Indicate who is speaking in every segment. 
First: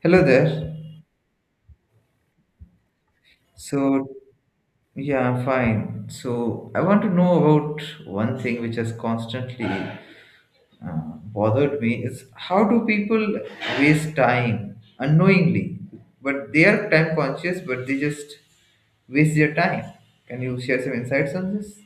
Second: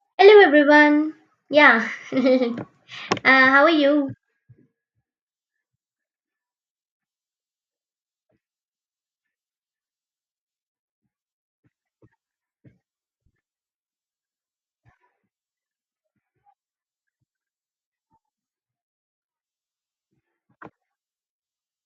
Speaker 1: Hello
Speaker 2: Hello
Speaker 1: there.
Speaker 2: everyone. Yeah. How are
Speaker 1: So,
Speaker 2: you?
Speaker 1: yeah, I'm fine. So, I want to know about one thing which has constantly bothered me is how do people waste time unknowingly? But they are time conscious, but they just waste their time. Can you share some insights on this?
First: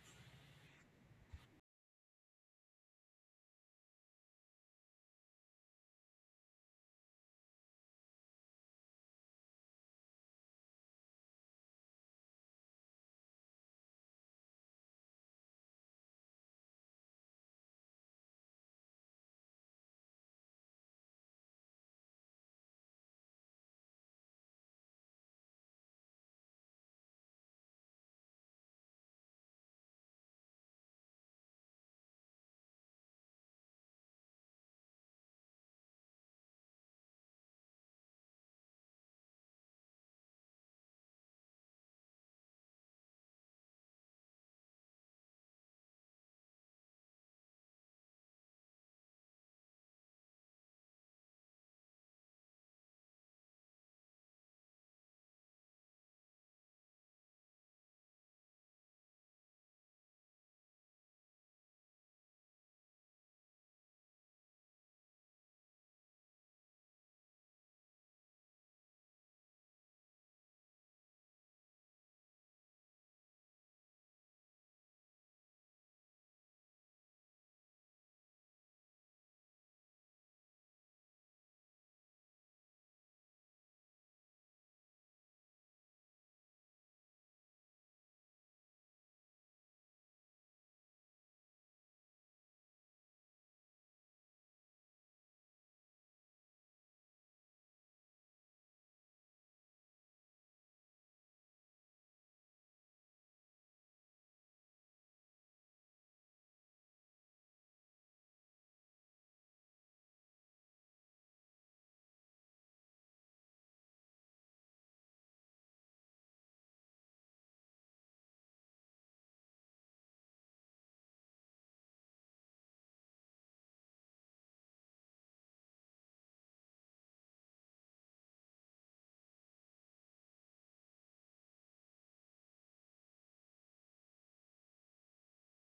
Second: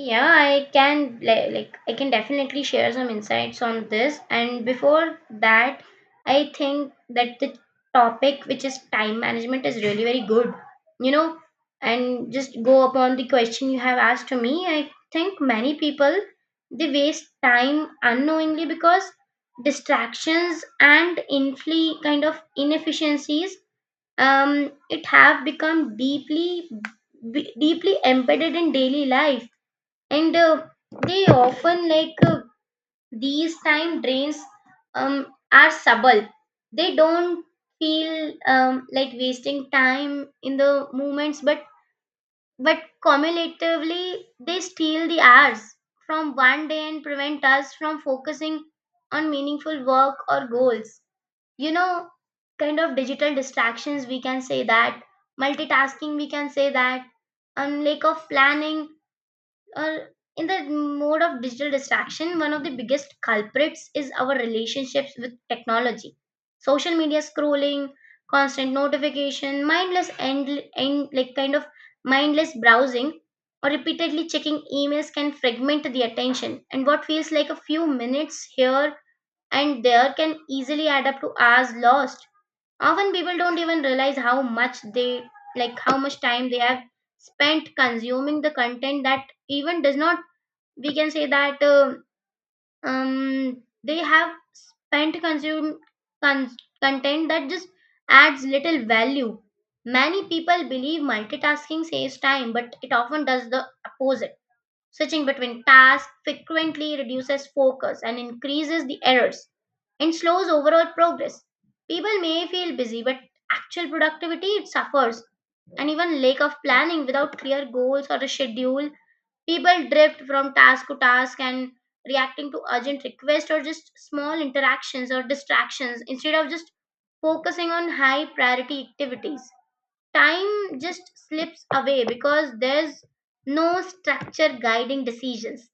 Speaker 2: Yeah, I can like I can definitely share some insights on this. And before that, I think that the topic which is time management is really very good. You know, and just go upon the question you have asked to me. I think many people they waste time unknowingly because distractions and infli kind of inefficiencies it have become deeply deeply embedded in daily life and they often these time drains um, are subtle, they don't feel like wasting time in the moments, but cumulatively they steal the hours from one day and prevent us from focusing on meaningful work or goals, you know, kind of digital distractions we can say that, multitasking we can say that, lack of planning or in the mode of digital distraction, one of the biggest culprits is our relationships with technology, social media scrolling, constant notification, mindless and like kind of mindless browsing or repeatedly checking emails can fragment the attention, and what feels like a few minutes here and there can easily add up to hours lost. Often people don't even realize how much they like how much time they have spent consuming the content that even does not, we can say that, they have spent con- content that just adds little value. Many people believe multitasking saves time, but it often does the opposite. Switching between tasks frequently reduces focus and increases the errors and slows overall progress. People may feel busy, but actual productivity it suffers, and even lack of planning without clear goals or a schedule. People drift from task to task and reacting to urgent requests or just small interactions or distractions instead of just focusing on high priority activities. Time just slips away because there's no structure guiding decisions.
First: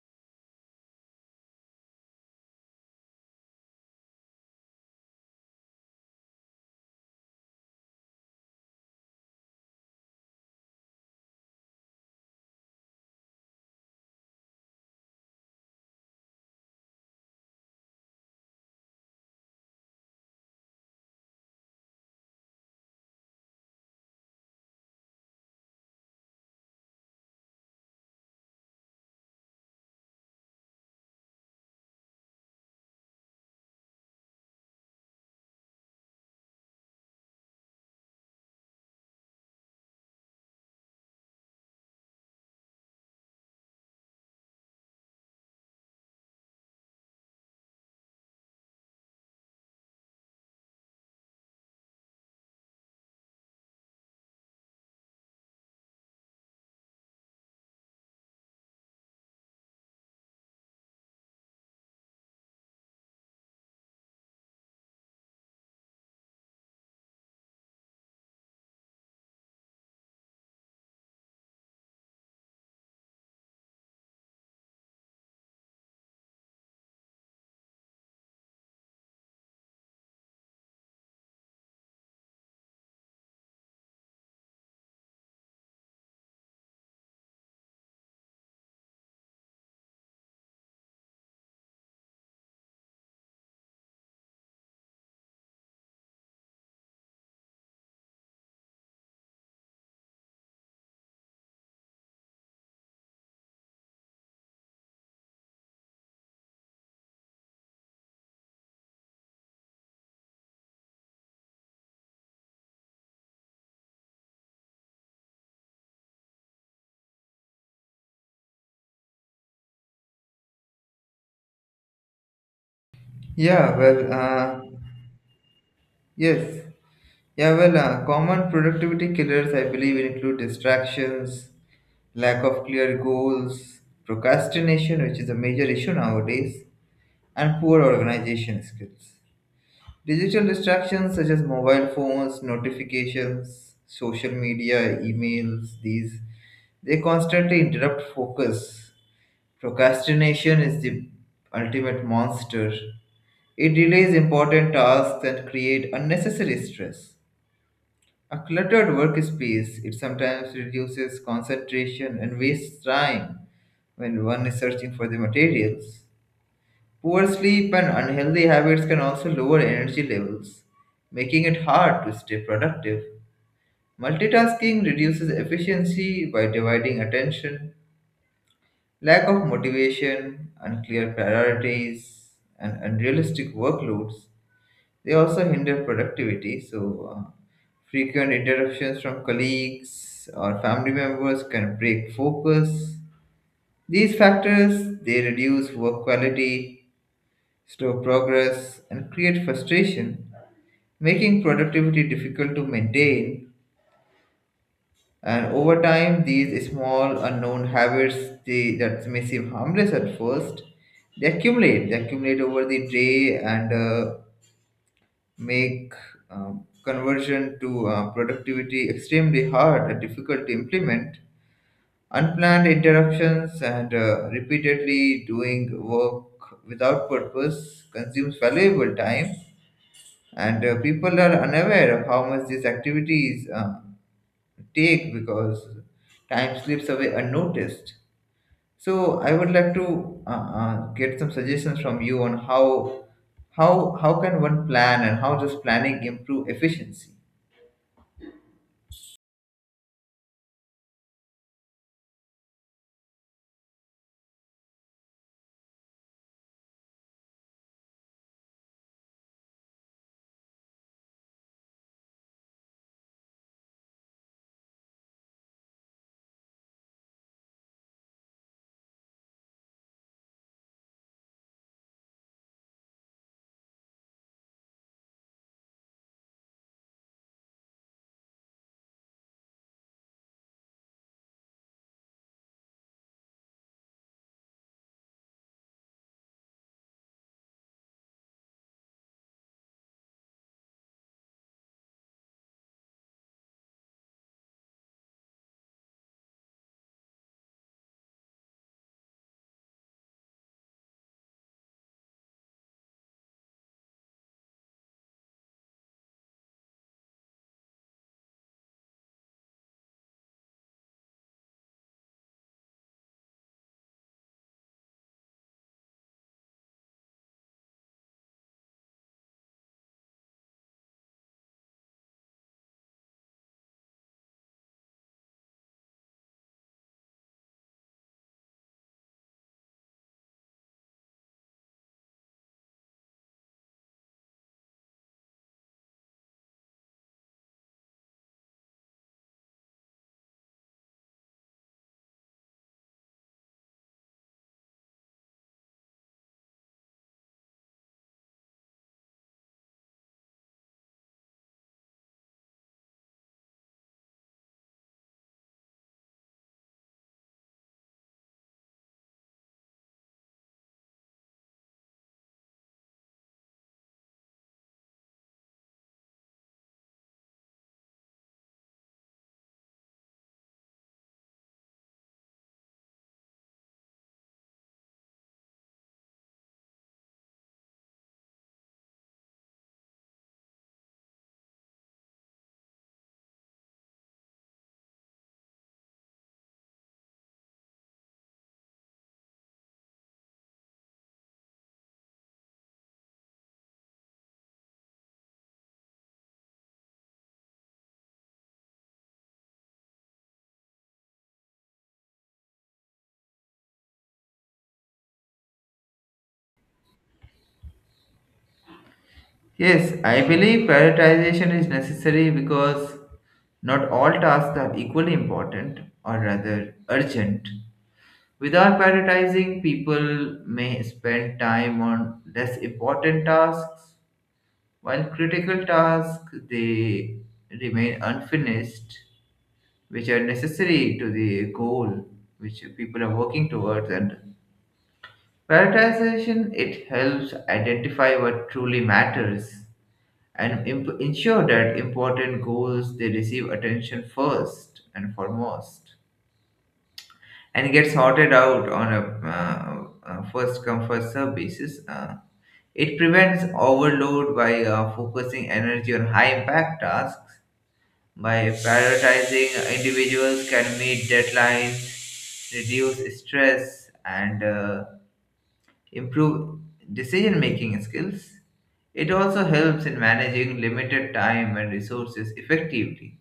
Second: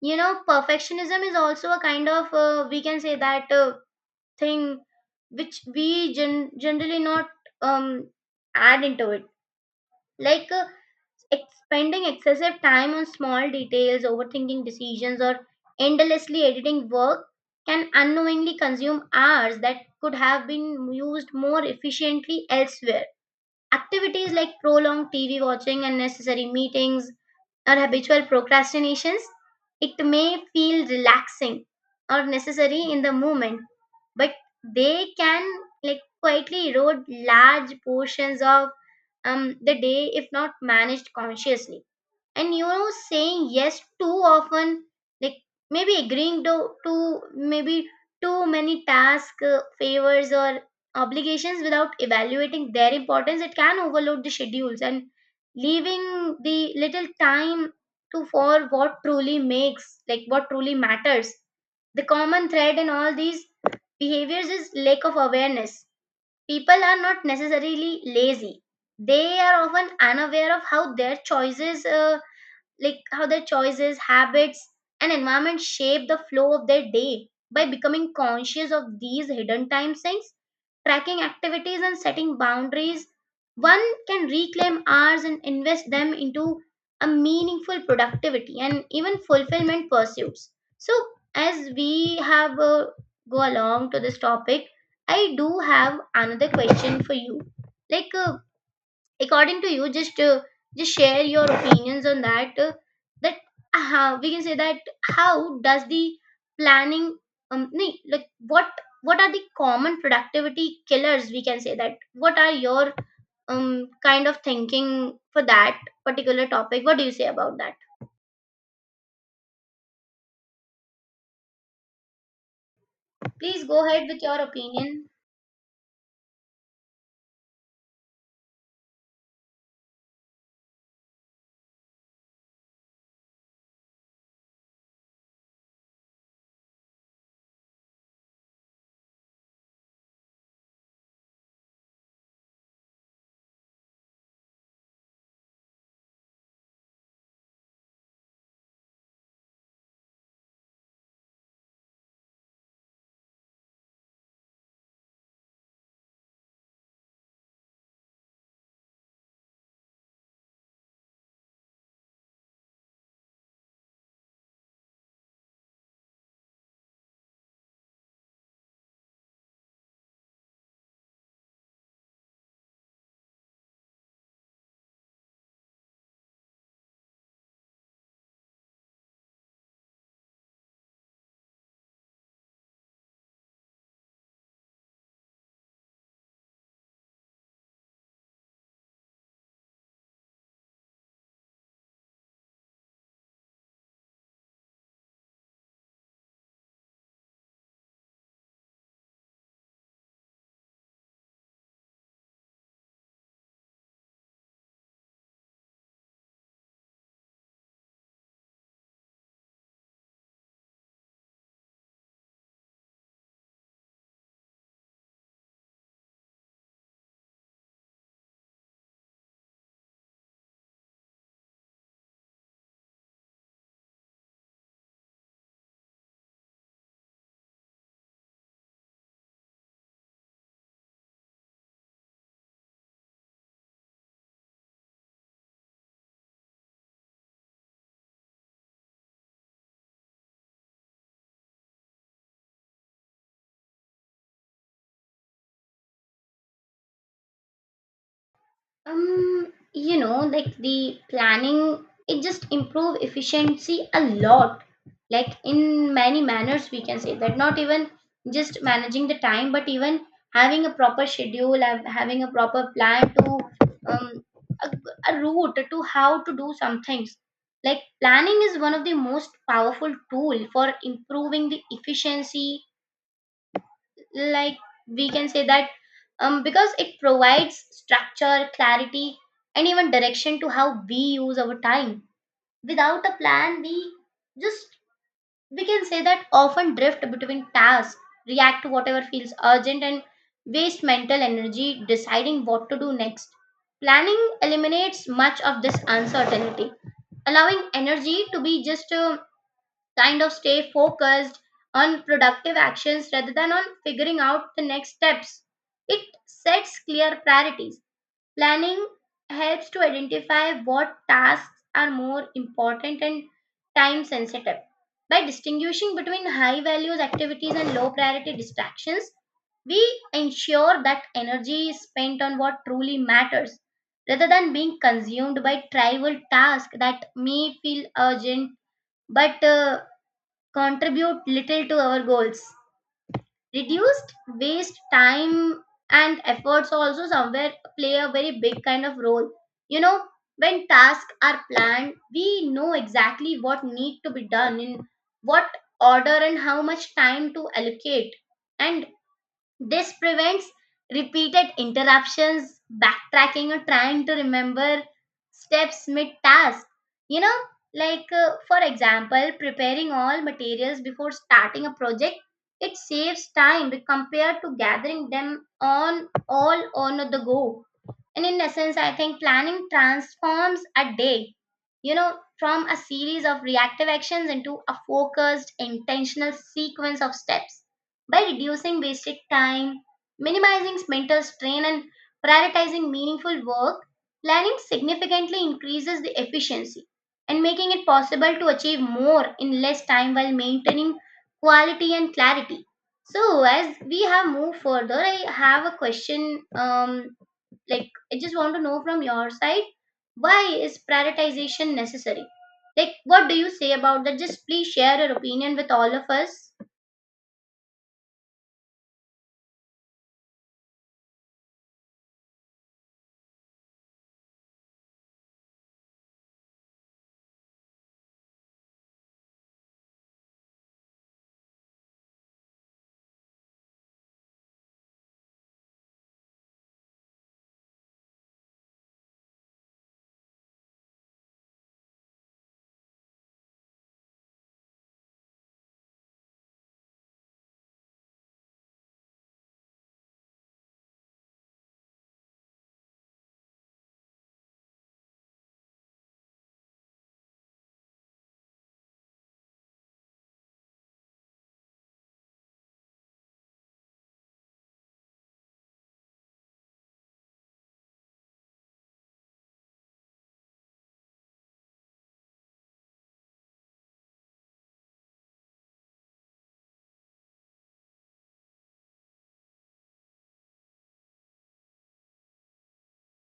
Speaker 2: You know, perfectionism is also a kind of, we can say that. Thing which we generally not um, add into it, like uh, spending excessive time on small details, overthinking decisions, or endlessly editing work can unknowingly consume hours that could have been used more efficiently elsewhere. Activities like prolonged tv watching, unnecessary meetings, or habitual procrastinations, it may feel relaxing or necessary in the moment, but they can like quietly erode large portions of the day if not managed consciously. And you know, saying yes too often, like maybe agreeing to maybe too many tasks, favors, or obligations without evaluating their importance, it can overload the schedules and leaving the little time to for what truly makes like what truly matters. The common thread in all these behaviors is lack of awareness. People are not necessarily lazy. They are often unaware of how their choices, habits, and environment shape the flow of their day. By becoming conscious of these hidden time sinks, tracking activities, and setting boundaries, one can reclaim hours and invest them into a meaningful productivity and even fulfillment pursuits. So, as we have go along to this topic, I do have another question for you. Like, according to you, just share your opinions on that, that how we can say that, how does the planning um nee- like what what are the common productivity killers, we can say that, what are your um kind of thinking for that particular topic? What do you say about that? Please
Speaker 1: Yeah,
Speaker 2: go ahead
Speaker 1: well,
Speaker 2: with your opinion.
Speaker 1: yes. Common productivity killers, I believe, include distractions, lack of clear goals, procrastination, which is a major issue nowadays, and poor organization skills. Digital distractions such as mobile phones, notifications, social media, emails, these they constantly interrupt focus. Procrastination is the ultimate monster. It delays important tasks and create unnecessary stress. A cluttered workspace, it sometimes reduces concentration and wastes time when one is searching for the materials. Poor sleep and unhealthy habits can also lower energy levels, making it hard to stay productive. Multitasking reduces efficiency by dividing attention, lack of motivation, unclear priorities, and unrealistic workloads. They also hinder productivity, so frequent interruptions from colleagues or family members can break focus. These factors they reduce work quality, slow progress, and create frustration, making productivity difficult to maintain. And over time, these small unknown habits that may seem harmless at first, they accumulate. They accumulate over the day and make conversion to productivity extremely hard and difficult to implement. Unplanned interruptions and repeatedly doing work without purpose consumes valuable time, and people are unaware of how much these activities take because time slips away unnoticed. So I would like to get some suggestions from you on how can one plan and how does planning improve efficiency?
Speaker 2: You know, like the planning, it just improve efficiency a lot, like in many manners we can say that, not even just managing the time, but even having a proper schedule and having a proper plan to, um a, a route to how to do some things. Like planning is one of the most powerful tool for improving the efficiency, like we can say that, because it provides structure, clarity, and even direction to how we use our time. Without a plan, we just, we can say that, often drift between tasks, react to whatever feels urgent, and waste mental energy deciding what to do next. Planning eliminates much of this uncertainty, allowing energy to be just kind of stay focused on productive actions rather than on figuring out the next steps. It sets clear priorities. Planning helps to identify what tasks are more important and time sensitive. By distinguishing between high values activities and low priority distractions, we ensure that energy is spent on what truly matters rather than being consumed by trivial tasks that may feel urgent but contribute little to our goals. Reduced waste time and efforts also somewhere play a very big kind of role. You know, when tasks are planned, we know exactly what need to be done in what order and how much time to allocate. And this prevents repeated interruptions, backtracking, or trying to remember steps mid task. You know, like for example, preparing all materials before starting a project, it saves time compared to gathering them on all on the go. And in essence, I think planning transforms a day, you know, from a series of reactive actions into a focused, intentional sequence of steps. By reducing wasted time, minimizing mental strain, and prioritizing meaningful work, planning significantly increases the efficiency and making it possible to achieve more in less time while maintaining quality and clarity. So, as we have moved further, I have a question. Like I just want to know from your side, why is prioritization necessary? Like what do you say about that? Just please share your opinion with all of us.
Speaker 1: Yes, I believe prioritization is necessary because not all tasks are equally important or rather urgent. Without prioritizing, people may spend time on less important tasks, while critical tasks they remain unfinished, which are necessary to the goal which people are working towards. And prioritization it helps identify what truly matters and ensure that important goals they receive attention first and foremost and get sorted out on a first come first serve basis. It prevents overload by focusing energy on high impact tasks. By prioritizing, individuals can meet deadlines, reduce stress, and improve decision making skills. It also helps in managing limited time and resources effectively.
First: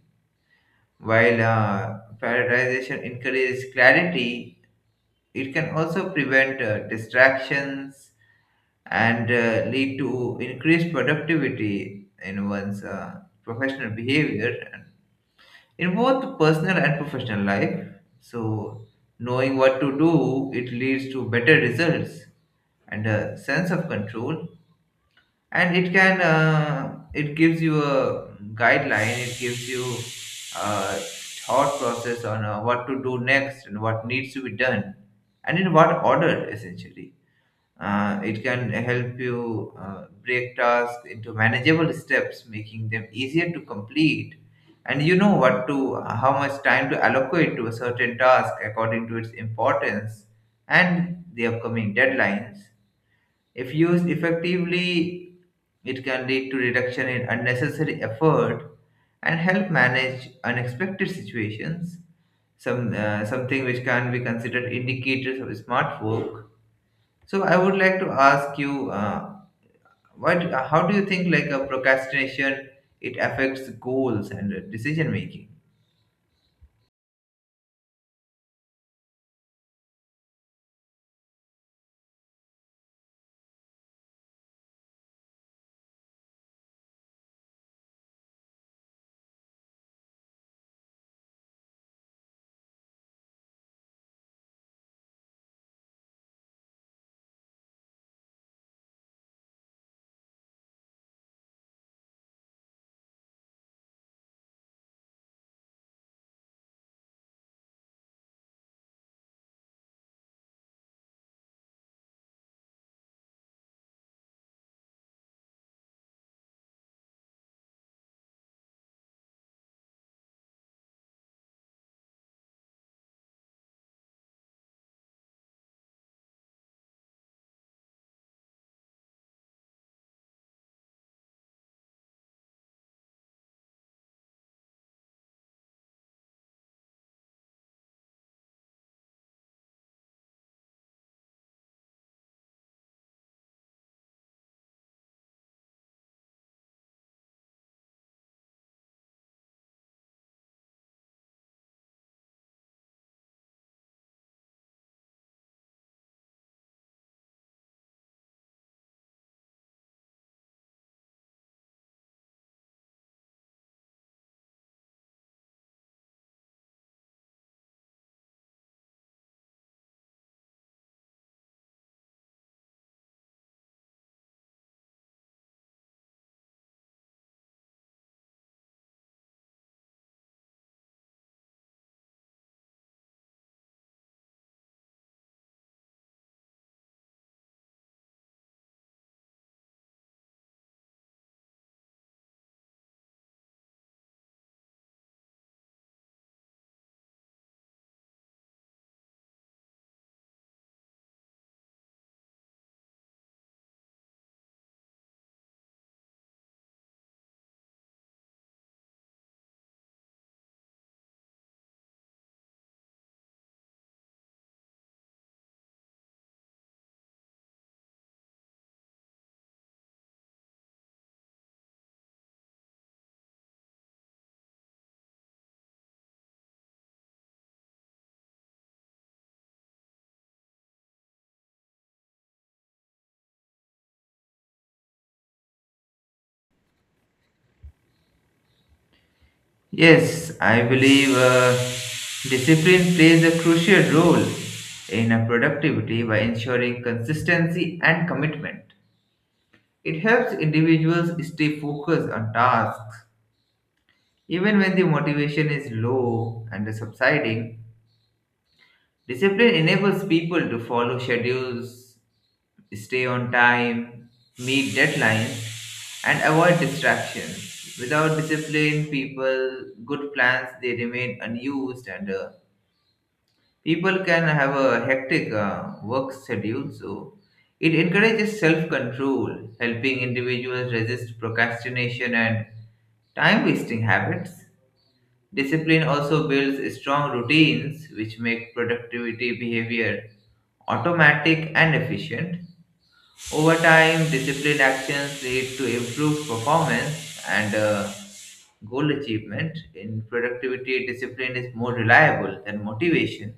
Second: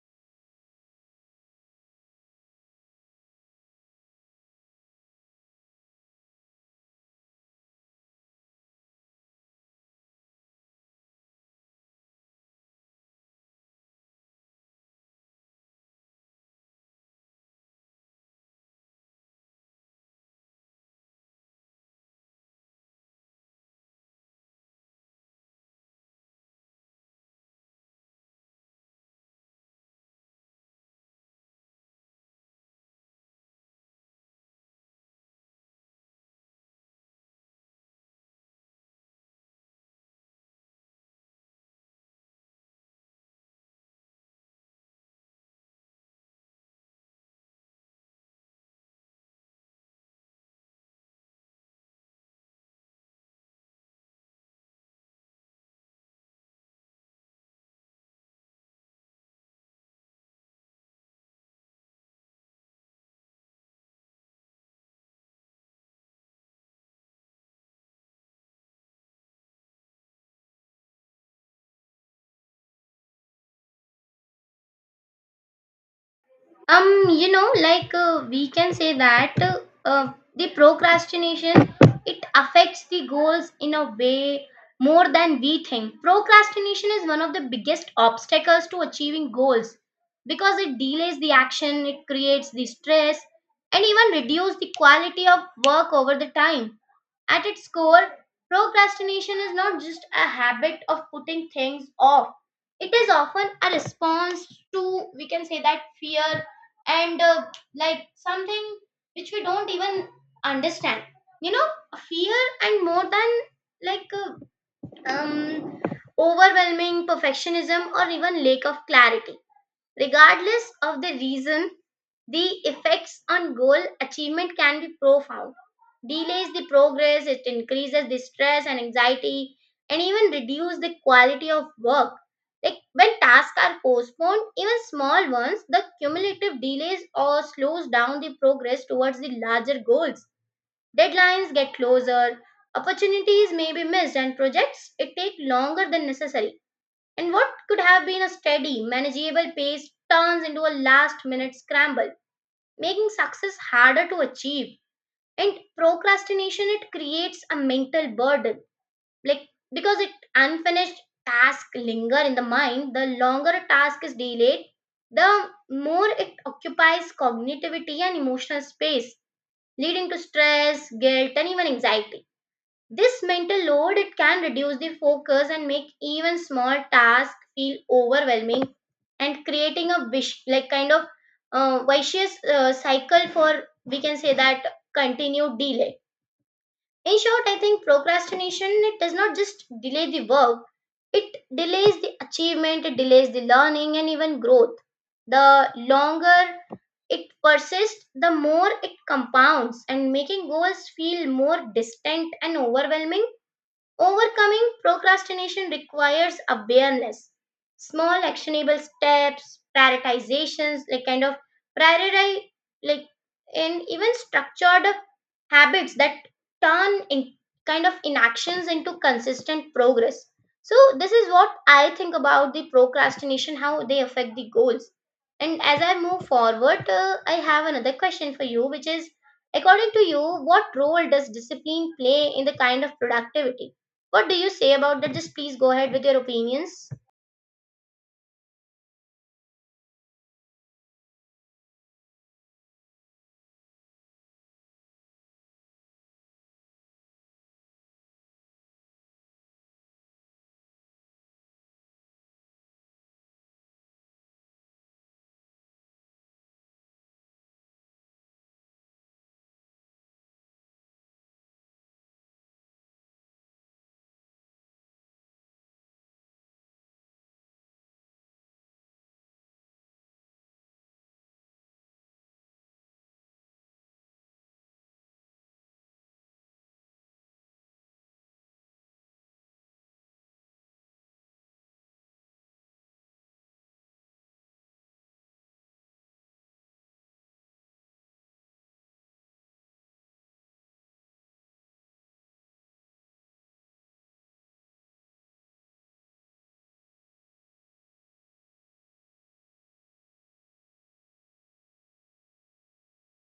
Speaker 1: While prioritization encourages clarity, it can also prevent distractions and lead to increased productivity in one's professional behavior and in both personal and professional life. So, knowing what to do, it leads to better results and a sense of control, and it can, it gives you a guideline, it gives you a thought process on what to do next and what needs to be done and in what order. Essentially, it can help you break tasks into manageable steps, making them easier to complete, and you know what to how much time to allocate to a certain task according to its importance and the upcoming deadlines. If used effectively, it can lead to reduction in unnecessary effort and help manage unexpected situations, some, something which can be considered indicators of smart work. So I would like to ask you, what, how do you think, like, a procrastination, it affects goals and decision making?
Speaker 2: You know, like we can say that the procrastination, it affects the goals in a way more than we think. Procrastination is one of the biggest obstacles to achieving goals because it delays the action, it creates the stress, and even reduce the quality of work over the time. At its core, procrastination is not just a habit of putting things off. It is often a response to, we can say that, fear and like something which we don't even understand. You know, fear and more than like uh, um, overwhelming perfectionism or even lack of clarity. Regardless of the reason, the effects on goal achievement can be profound. Delays the progress, it increases the stress and anxiety, and even reduce the quality of work. Like when tasks are postponed, even small ones, the cumulative delays or slows down the progress towards the larger goals. Deadlines get closer, opportunities may be missed, and projects it take longer than necessary, and what could have been a steady, manageable pace turns into a last minute scramble, making success harder to achieve. And procrastination, it creates a mental burden, like because it unfinished tasks linger in the mind. The longer a task is delayed, the more it occupies cognitivity and emotional space, leading to stress, guilt, and even anxiety. This mental load it can reduce the focus and make even small tasks feel overwhelming and creating a wish like kind of vicious cycle for, we can say that, continued delay. In short, I think procrastination, it does not just delay the work, it delays the achievement, it delays the learning and even growth. The longer it persists, the more it compounds and making goals feel more distant and overwhelming. Overcoming procrastination requires awareness, small actionable steps, prioritizations, like kind of prioritize, like and even structured habits that turn in kind of inactions into consistent progress. So this is what I think about the procrastination, how they affect the goals. And as I move forward, I have another question for you, which is, according to you, what role does discipline play in the kind of productivity? What do you say about that? Just please go ahead with your opinions.
Speaker 1: Yes, I believe discipline plays a crucial role in a productivity by ensuring consistency and commitment. It helps individuals stay focused on tasks even when the motivation is low and subsiding. Discipline enables people to follow schedules, stay on time, meet deadlines, and avoid distractions. Without discipline, people, good plans they remain unused, and people can have a hectic work schedule, so it encourages self control, helping individuals resist procrastination and time wasting habits. Discipline also builds strong routines which make productivity behavior automatic and efficient. Over time, disciplined actions lead to improved performance and goal achievement. In productivity, discipline is more reliable than motivation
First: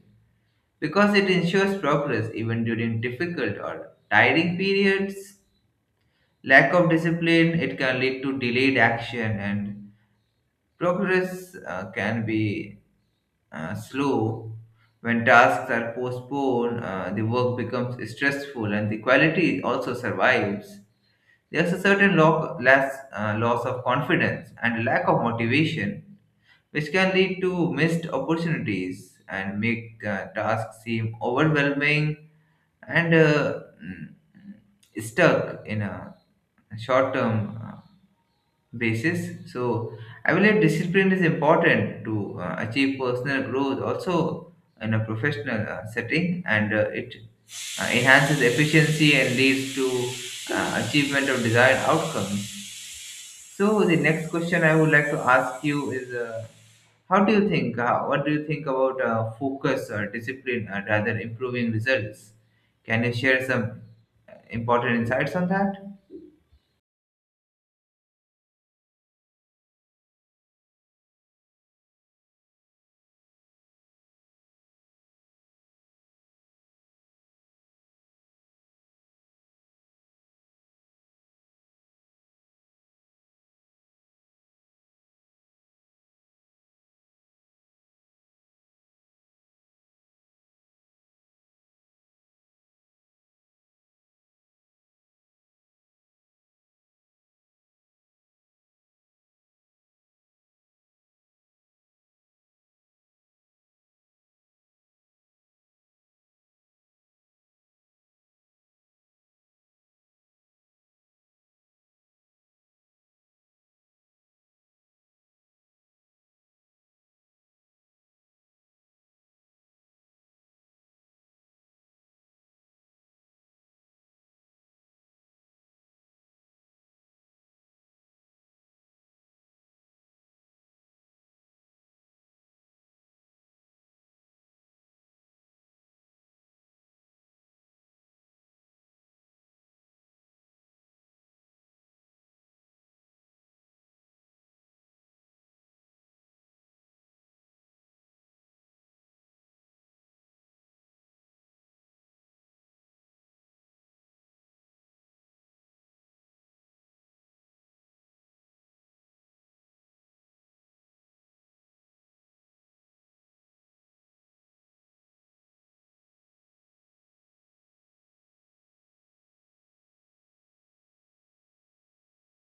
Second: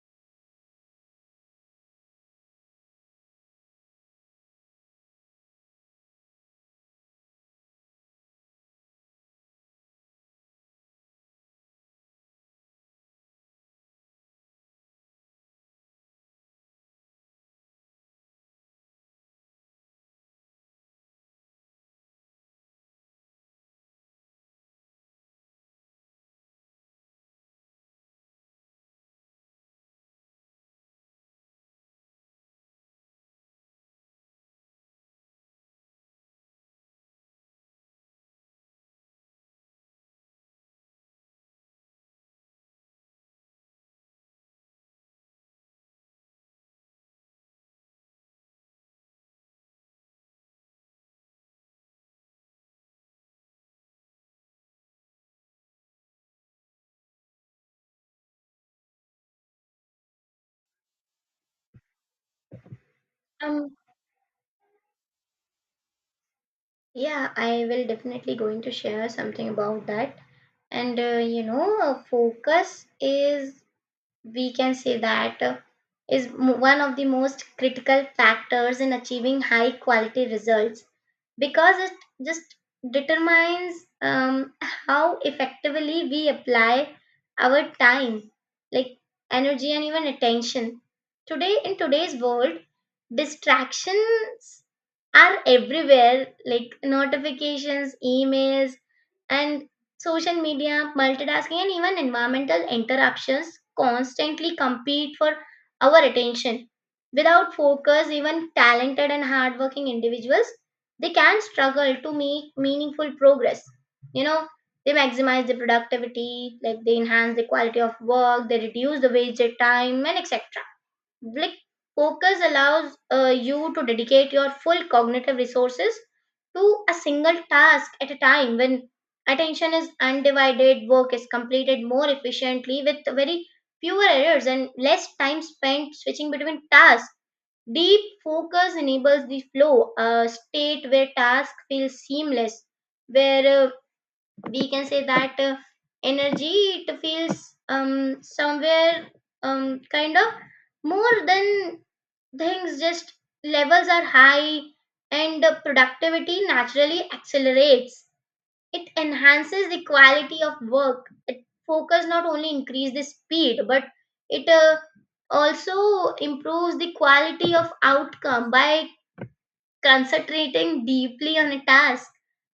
Speaker 1: because it ensures progress even during difficult or tiring periods. Lack of discipline it can lead to delayed action, and progress can be slow. When tasks are postponed, the work becomes stressful and the quality also survives. There's a certain less, loss of confidence and lack of motivation, which can lead to missed opportunities and make tasks seem overwhelming and stuck in a short term basis. So I believe discipline is important to achieve personal growth also in a professional setting, and it enhances efficiency and leads to achievement of desired outcomes. So the next question I would like to ask you is, how do you think? What do you think about focus or discipline rather improving results? Can you share some
Speaker 2: Um,
Speaker 1: important insights on that?
Speaker 2: yeah, I will definitely going to share something about that. Focus is, we can say that one of the most critical factors in achieving high quality results, because it just determines how effectively we apply our time, like energy, and even attention. Today in today's world, distractions are everywhere, like notifications, emails, and social media, multitasking, and even environmental interruptions constantly compete for our attention. Without focus, even talented and hardworking individuals, they can struggle to make meaningful progress. you know they maximize their productivity, like they enhance the quality of work, they reduce the wasted time, and etc. like Focus allows you to dedicate your full cognitive resources to a single task at a time. When attention is undivided, work is completed more efficiently with very fewer errors and less time spent switching between tasks. Deep focus enables the flow, a state where task feels seamless, where, we can say that energy, it feels somewhere, kind of more than things. Just levels are high, and the productivity naturally accelerates. It enhances the quality of work. It Focus not only increase the speed, but it also improves the quality of outcome by concentrating deeply on a task.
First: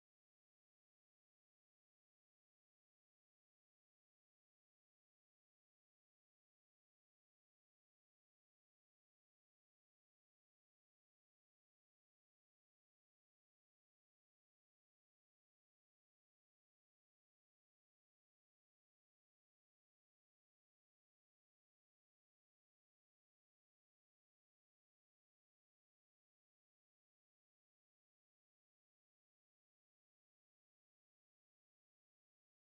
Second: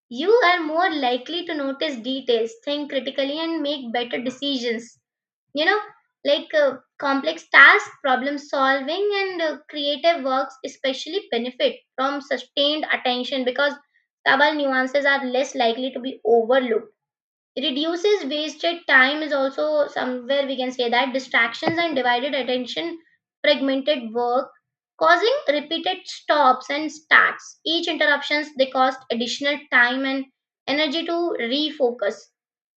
Speaker 2: You are more likely to notice details, think critically, and make better decisions. You know, complex task, problem solving, and creative works especially benefit from sustained attention because subtle nuances are less likely to be overlooked. Reduces wasted time is also somewhere, we can say that distractions and divided attention, fragmented work, causing repeated stops and starts. Each interruptions, they cost additional time and energy to refocus.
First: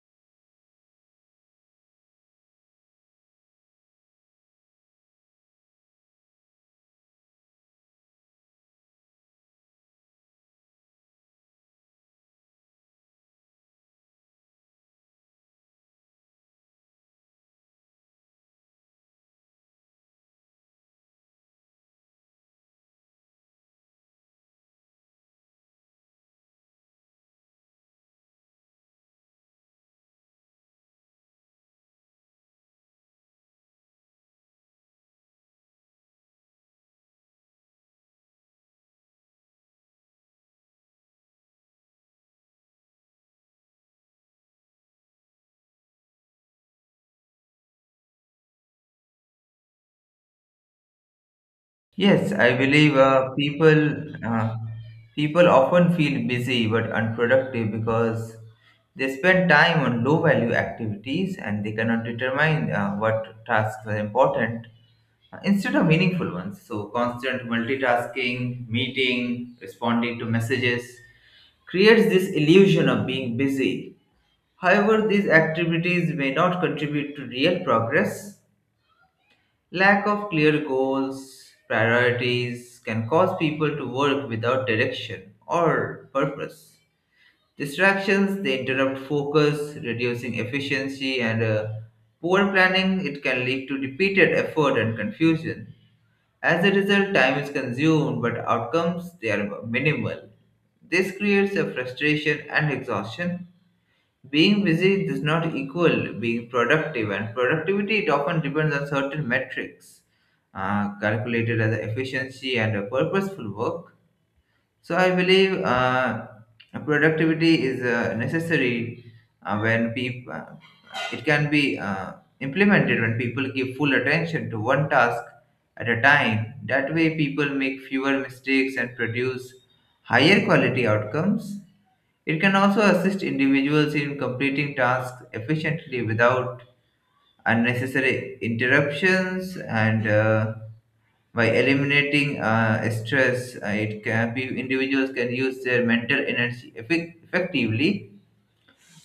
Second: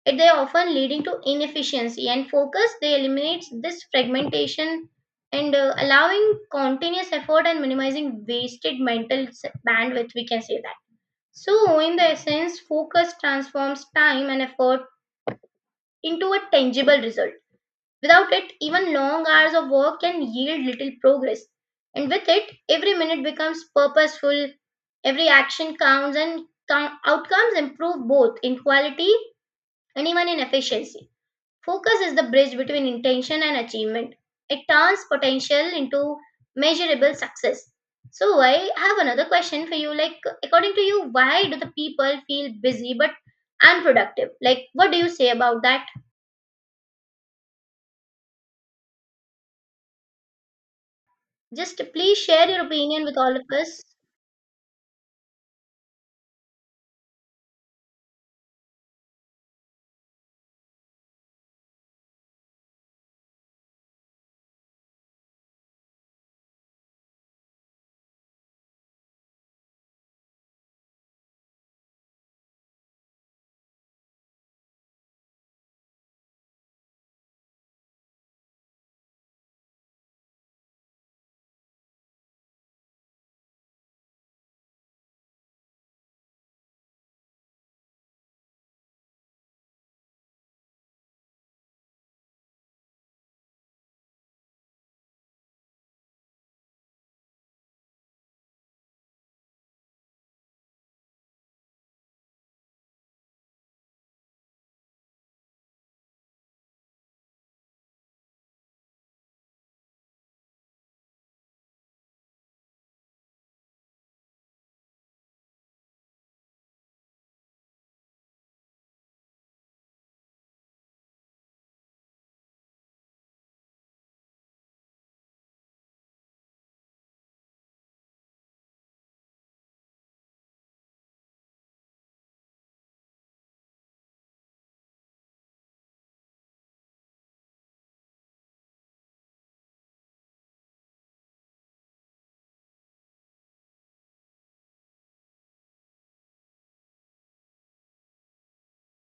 Speaker 2: It they often leading to inefficiency, and focus, they eliminates this fragmentation and allowing continuous effort and minimizing wasted bandwidth, we can say that. So in the essence, focus transforms time and effort into a tangible result. Without it, even long hours of work can yield little progress. And with it, every minute becomes purposeful, every action counts, and outcomes improve both in quality and even in efficiency. Focus is the bridge between intention and achievement. It turns potential into measurable success. So, I have another question for you. Like, according to you, why do the people feel busy but unproductive? Like, what do you say about that? Just please
Speaker 1: Yes,
Speaker 2: share
Speaker 1: I
Speaker 2: your
Speaker 1: believe
Speaker 2: opinion with all of us.
Speaker 1: people often feel busy but unproductive because they spend time on low value activities and they cannot determine what tasks are important instead of meaningful ones. So constant multitasking, meeting, responding to messages creates this illusion of being busy. However, these activities may not contribute to real progress. Lack of clear goals, priorities can cause people to work without direction or purpose. Distractions, they interrupt focus, reducing efficiency, and poor planning, it can lead to repeated effort and confusion. As a result, time is consumed, but outcomes, they are minimal. This creates a frustration and exhaustion. Being busy does not equal being productive, and productivity it often depends on certain metrics calculated as efficiency and a purposeful work. So I believe productivity is necessary when people, it can be implemented when people give full attention to one task at a time. That way, people make fewer mistakes and produce higher quality outcomes. It can also assist individuals in completing tasks efficiently without unnecessary interruptions, and by eliminating stress, it can be individuals can use their mental energy effectively.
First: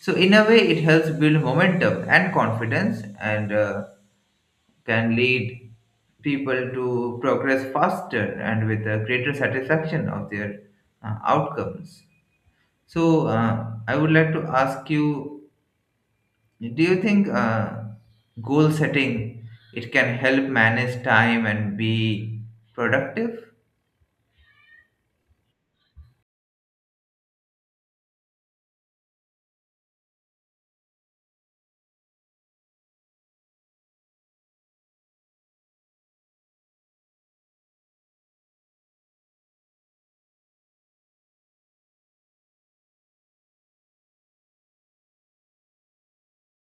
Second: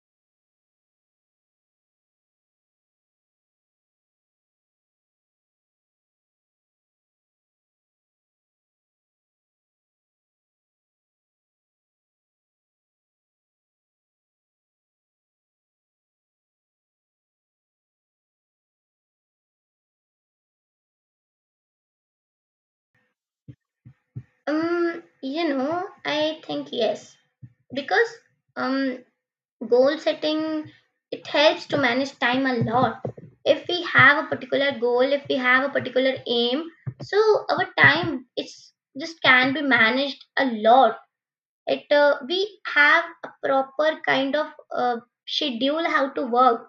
Speaker 1: So in a way it helps build momentum and confidence, and can lead people to progress faster and with a greater satisfaction of their outcomes. So I would like to ask you, yeah, do you think goal setting it can help manage time and be productive?
Speaker 2: I think yes, because, um, goal setting, it helps to manage time a lot. If we have a particular goal, if we have a particular aim, so our time, it's just can be managed a lot. It We have a proper kind of uh, schedule how to work.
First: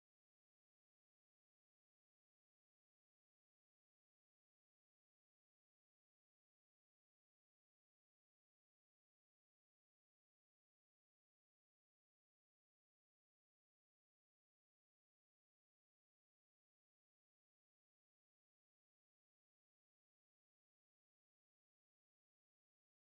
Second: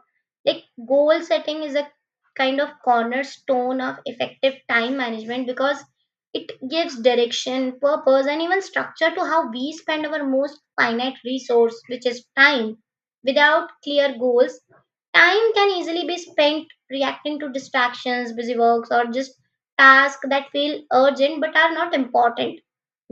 Speaker 2: Like goal setting is a kind of cornerstone of effective time management, because it gives direction, purpose, and even structure to how we spend our most finite resource, which is time. Without clear goals, time can easily be spent reacting to distractions, busy works, or just tasks that feel urgent but are not important.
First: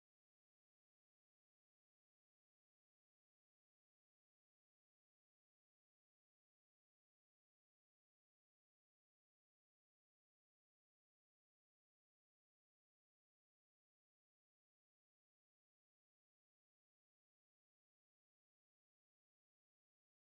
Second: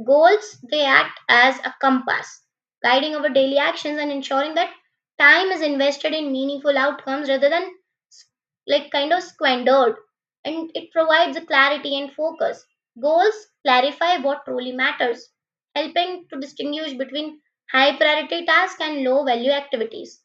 Speaker 2: Goals, they act as a compass, guiding our daily actions and ensuring that time is invested in meaningful outcomes rather than s- kind of squandered. And it provides a clarity and focus. Goals clarify what truly matters, helping to distinguish between high priority tasks and low value activities.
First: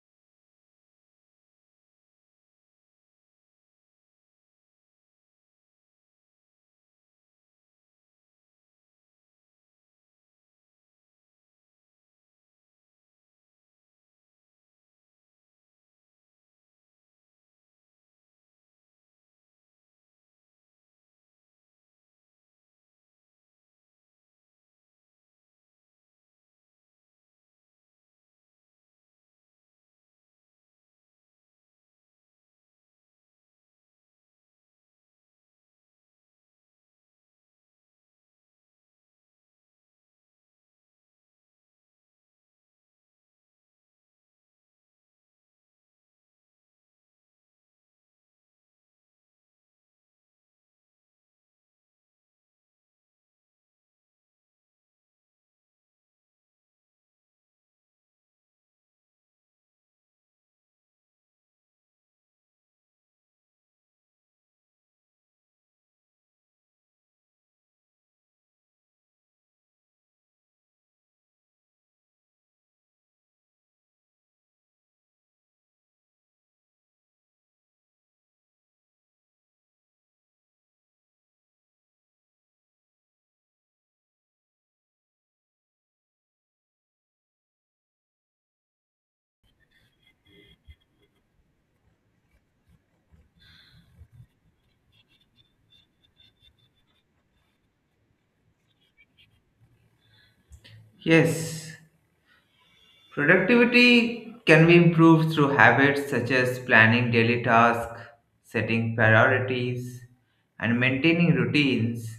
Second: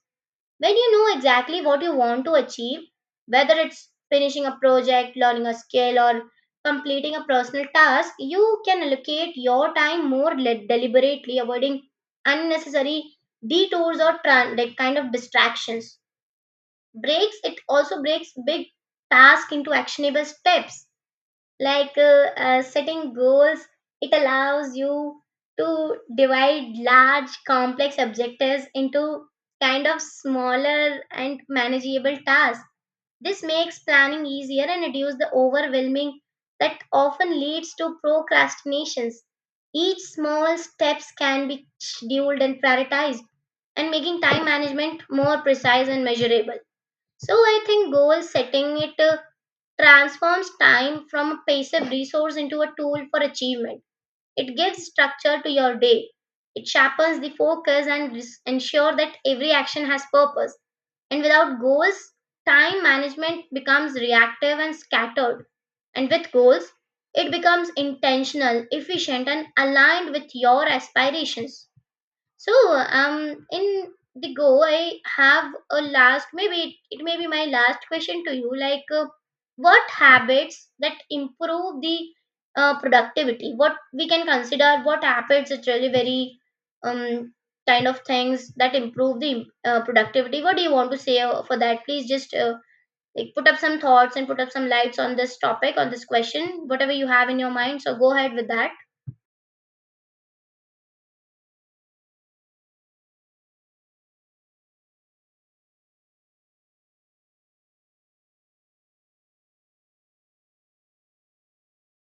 Speaker 2: When you know exactly what you want to achieve, whether it's finishing a project, learning a skill, or completing a personal task, you can allocate your time more deliberately, avoiding unnecessary detours or kind of distractions. Breaks it also breaks big tasks into actionable steps. Setting goals, it allows you to divide large complex objectives into kind of smaller and manageable tasks. This makes planning easier and reduce the overwhelming that often leads to procrastinations. Each small steps can be scheduled and prioritized, and making time management more precise and measurable. So I think goal setting, it transforms time from a passive resource into a tool for achievement. It gives structure to your day. It sharpens the focus and ensure that every action has purpose. And without goals, time management becomes reactive and scattered. And with goals, it becomes intentional, efficient, and aligned with your aspirations. So, I have a last. Maybe it may be my last question to you. Like, what habits that improve the productivity? What we can consider? What habits is really very um kind of things that improve the productivity? What do you want to say for that? Please just put up some thoughts and put up some lights on this topic, on this question. Whatever you have in your mind, so go ahead with that.
Speaker 1: Yes, productivity can be improved through habits such as planning daily tasks, setting priorities, and maintaining routines.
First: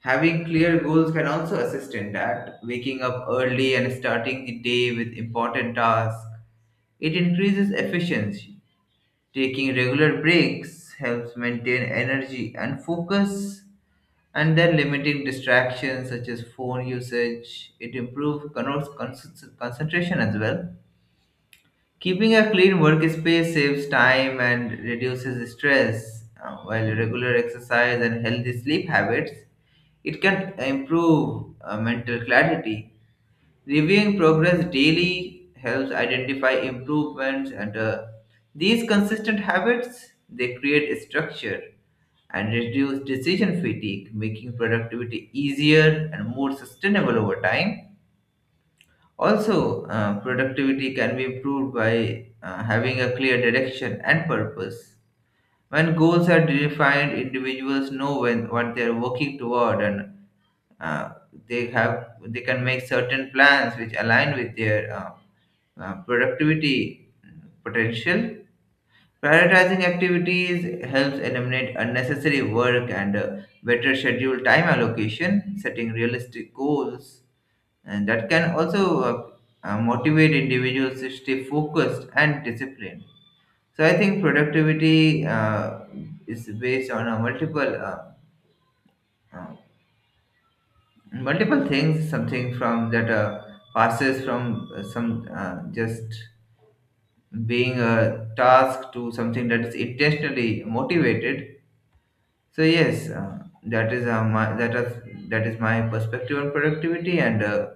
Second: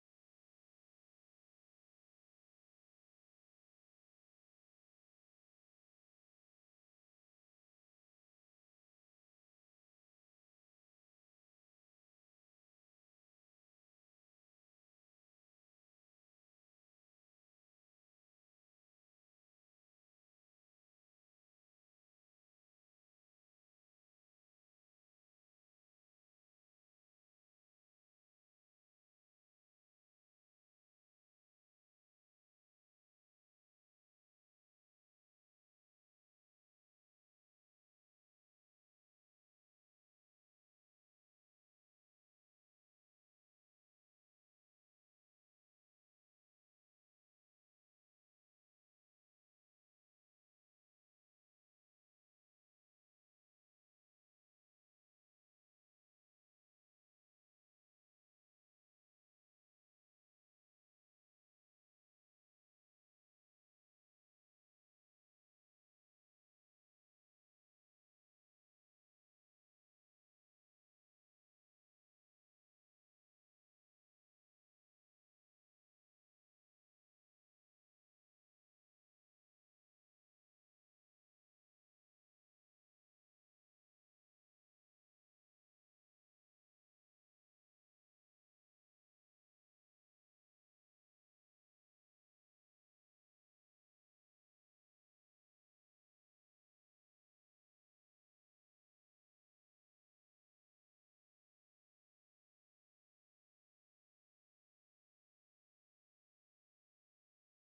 Speaker 1: Having clear goals can also assist in that. Waking up early and starting the day with important tasks, it increases efficiency. Taking regular breaks helps maintain energy and focus, and then limiting distractions such as phone usage. It improves con- concentration as well. Keeping a clean workspace saves time and reduces stress, while regular exercise and healthy sleep habits it can improve mental clarity. Reviewing progress daily helps identify improvements, and these consistent habits they create structure and reduce decision fatigue, making productivity easier and more sustainable over time. Also, productivity can be improved by having a clear direction and purpose. When goals are defined, individuals know when what they are working toward, and uh, they can make certain plans which align with their productivity potential. Prioritizing activities helps eliminate unnecessary work, and better schedule time allocation, setting realistic goals, and that can also motivate individuals to stay focused and disciplined. So I think productivity is based on a uh, multiple things, something from that passes from some, just being a task to something that is intentionally motivated. So yes, that is uh, my that is that is my perspective on productivity, and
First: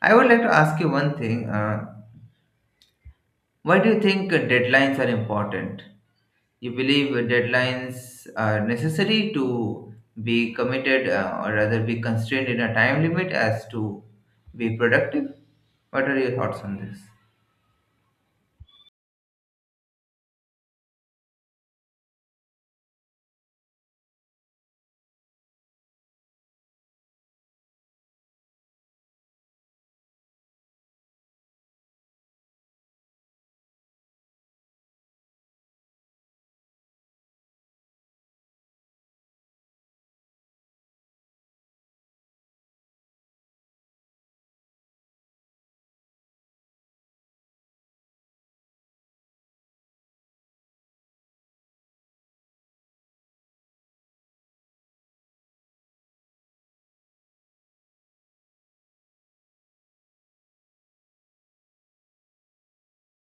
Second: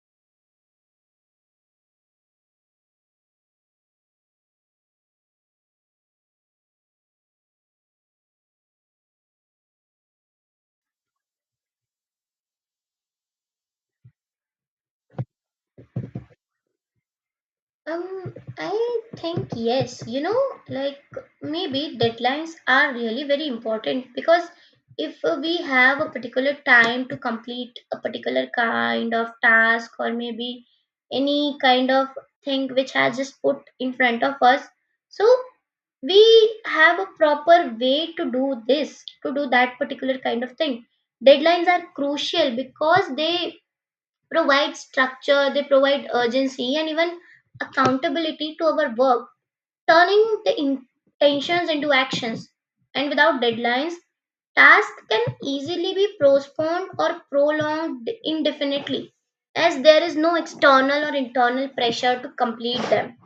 Speaker 1: I would like to ask you one thing. Why do you think deadlines are important? You believe deadlines are necessary to be committed, or rather be constrained in a time limit as to be productive? What are your thoughts on this?
Speaker 2: I think yes. You know, like maybe deadlines are really very important, because if we have a particular time to complete a particular kind of task, or maybe any kind of thing which has just put in front of us, so we have a proper way to do this, to do that particular kind of thing. Deadlines are crucial because they provide structure, they provide urgency, and even accountability to our work, turning the intentions into actions. And without deadlines, tasks can easily be postponed or prolonged indefinitely, as there is no external or internal pressure to complete them.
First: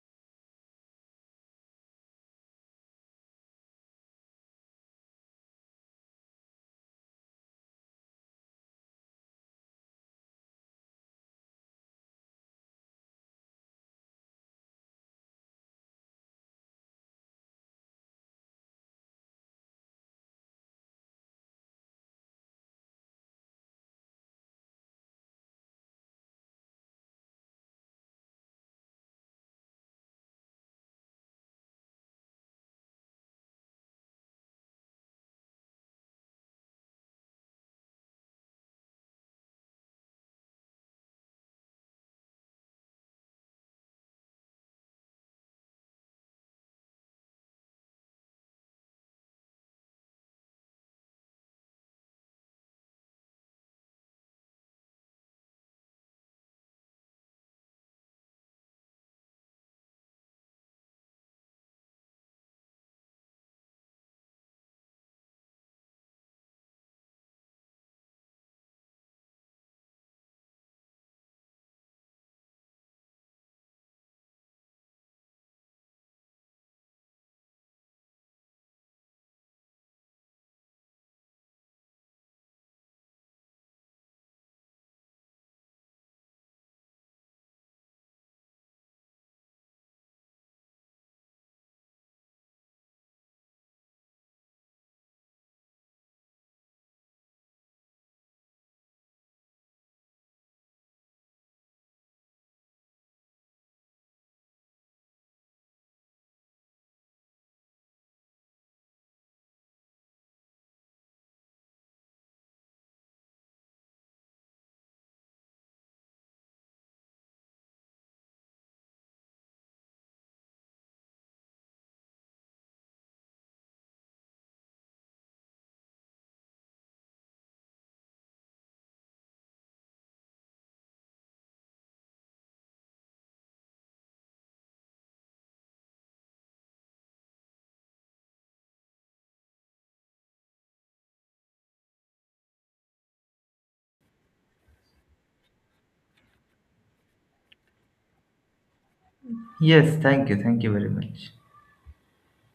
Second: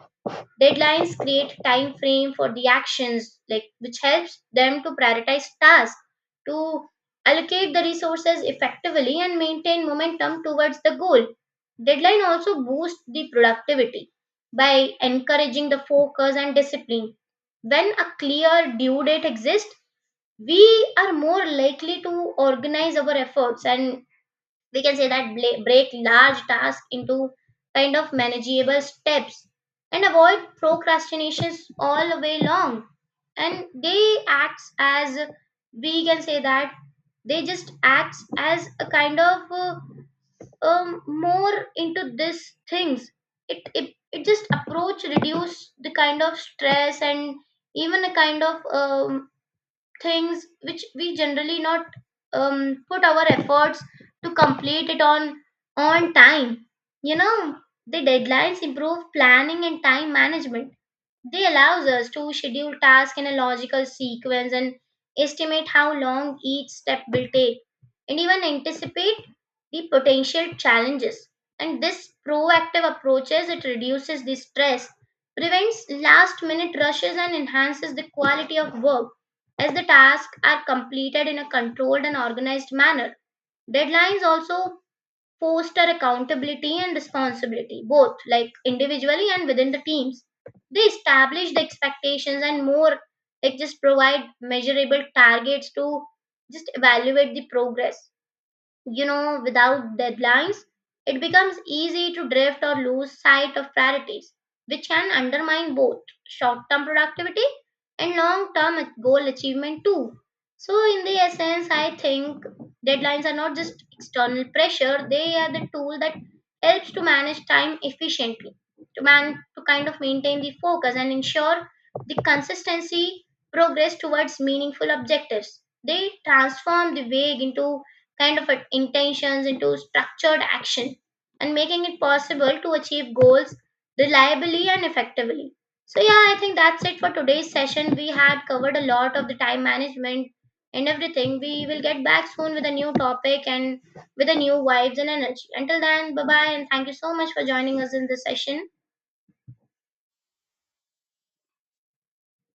Speaker 2: Deadlines create time frame for the actions, like which helps them to prioritize tasks, to allocate the resources effectively, and maintain momentum towards the goal. Deadline also boosts the productivity by encouraging the focus and discipline. When a clear due date exists, we are more likely to organize our efforts and we can say that break large tasks into kind of manageable steps and avoid procrastinations all the way long. And they acts as, we can say that, they just acts as a kind of, more into this things. It just approach reduce the kind of stress and even a kind of, things which we generally not put our efforts to complete it on time. You know, the deadlines improve planning and time management. They allows us to schedule tasks in a logical sequence and estimate how long each step will take, and even anticipate the potential challenges. And this proactive approaches, it reduces the stress, prevents last minute rushes, and enhances the quality of work as the tasks are completed in a controlled and organized manner. Deadlines also foster accountability and responsibility, both like individually and within the teams. They establish the expectations, and more like just provide measurable targets to just evaluate the progress. You know, without deadlines, it becomes easy to drift or lose sight of priorities, which can undermine both short term productivity and long term goal achievement, too. So, in the essence, I think deadlines are not just external pressure, they are the tool that helps to manage time efficiently, to, to kind of maintain the focus and ensure the consistency progress towards meaningful objectives. They transform the vague into kind of intentions into structured action, and making it possible to achieve goals reliably and effectively. So, yeah, I think that's it for today's session. We had covered a lot of the time management and everything. We will get back soon with a new topic and with a new vibes and energy. Until then, bye bye, and thank you so much for joining us in this session.
Speaker 1: Yes, thank you. Thank you very much.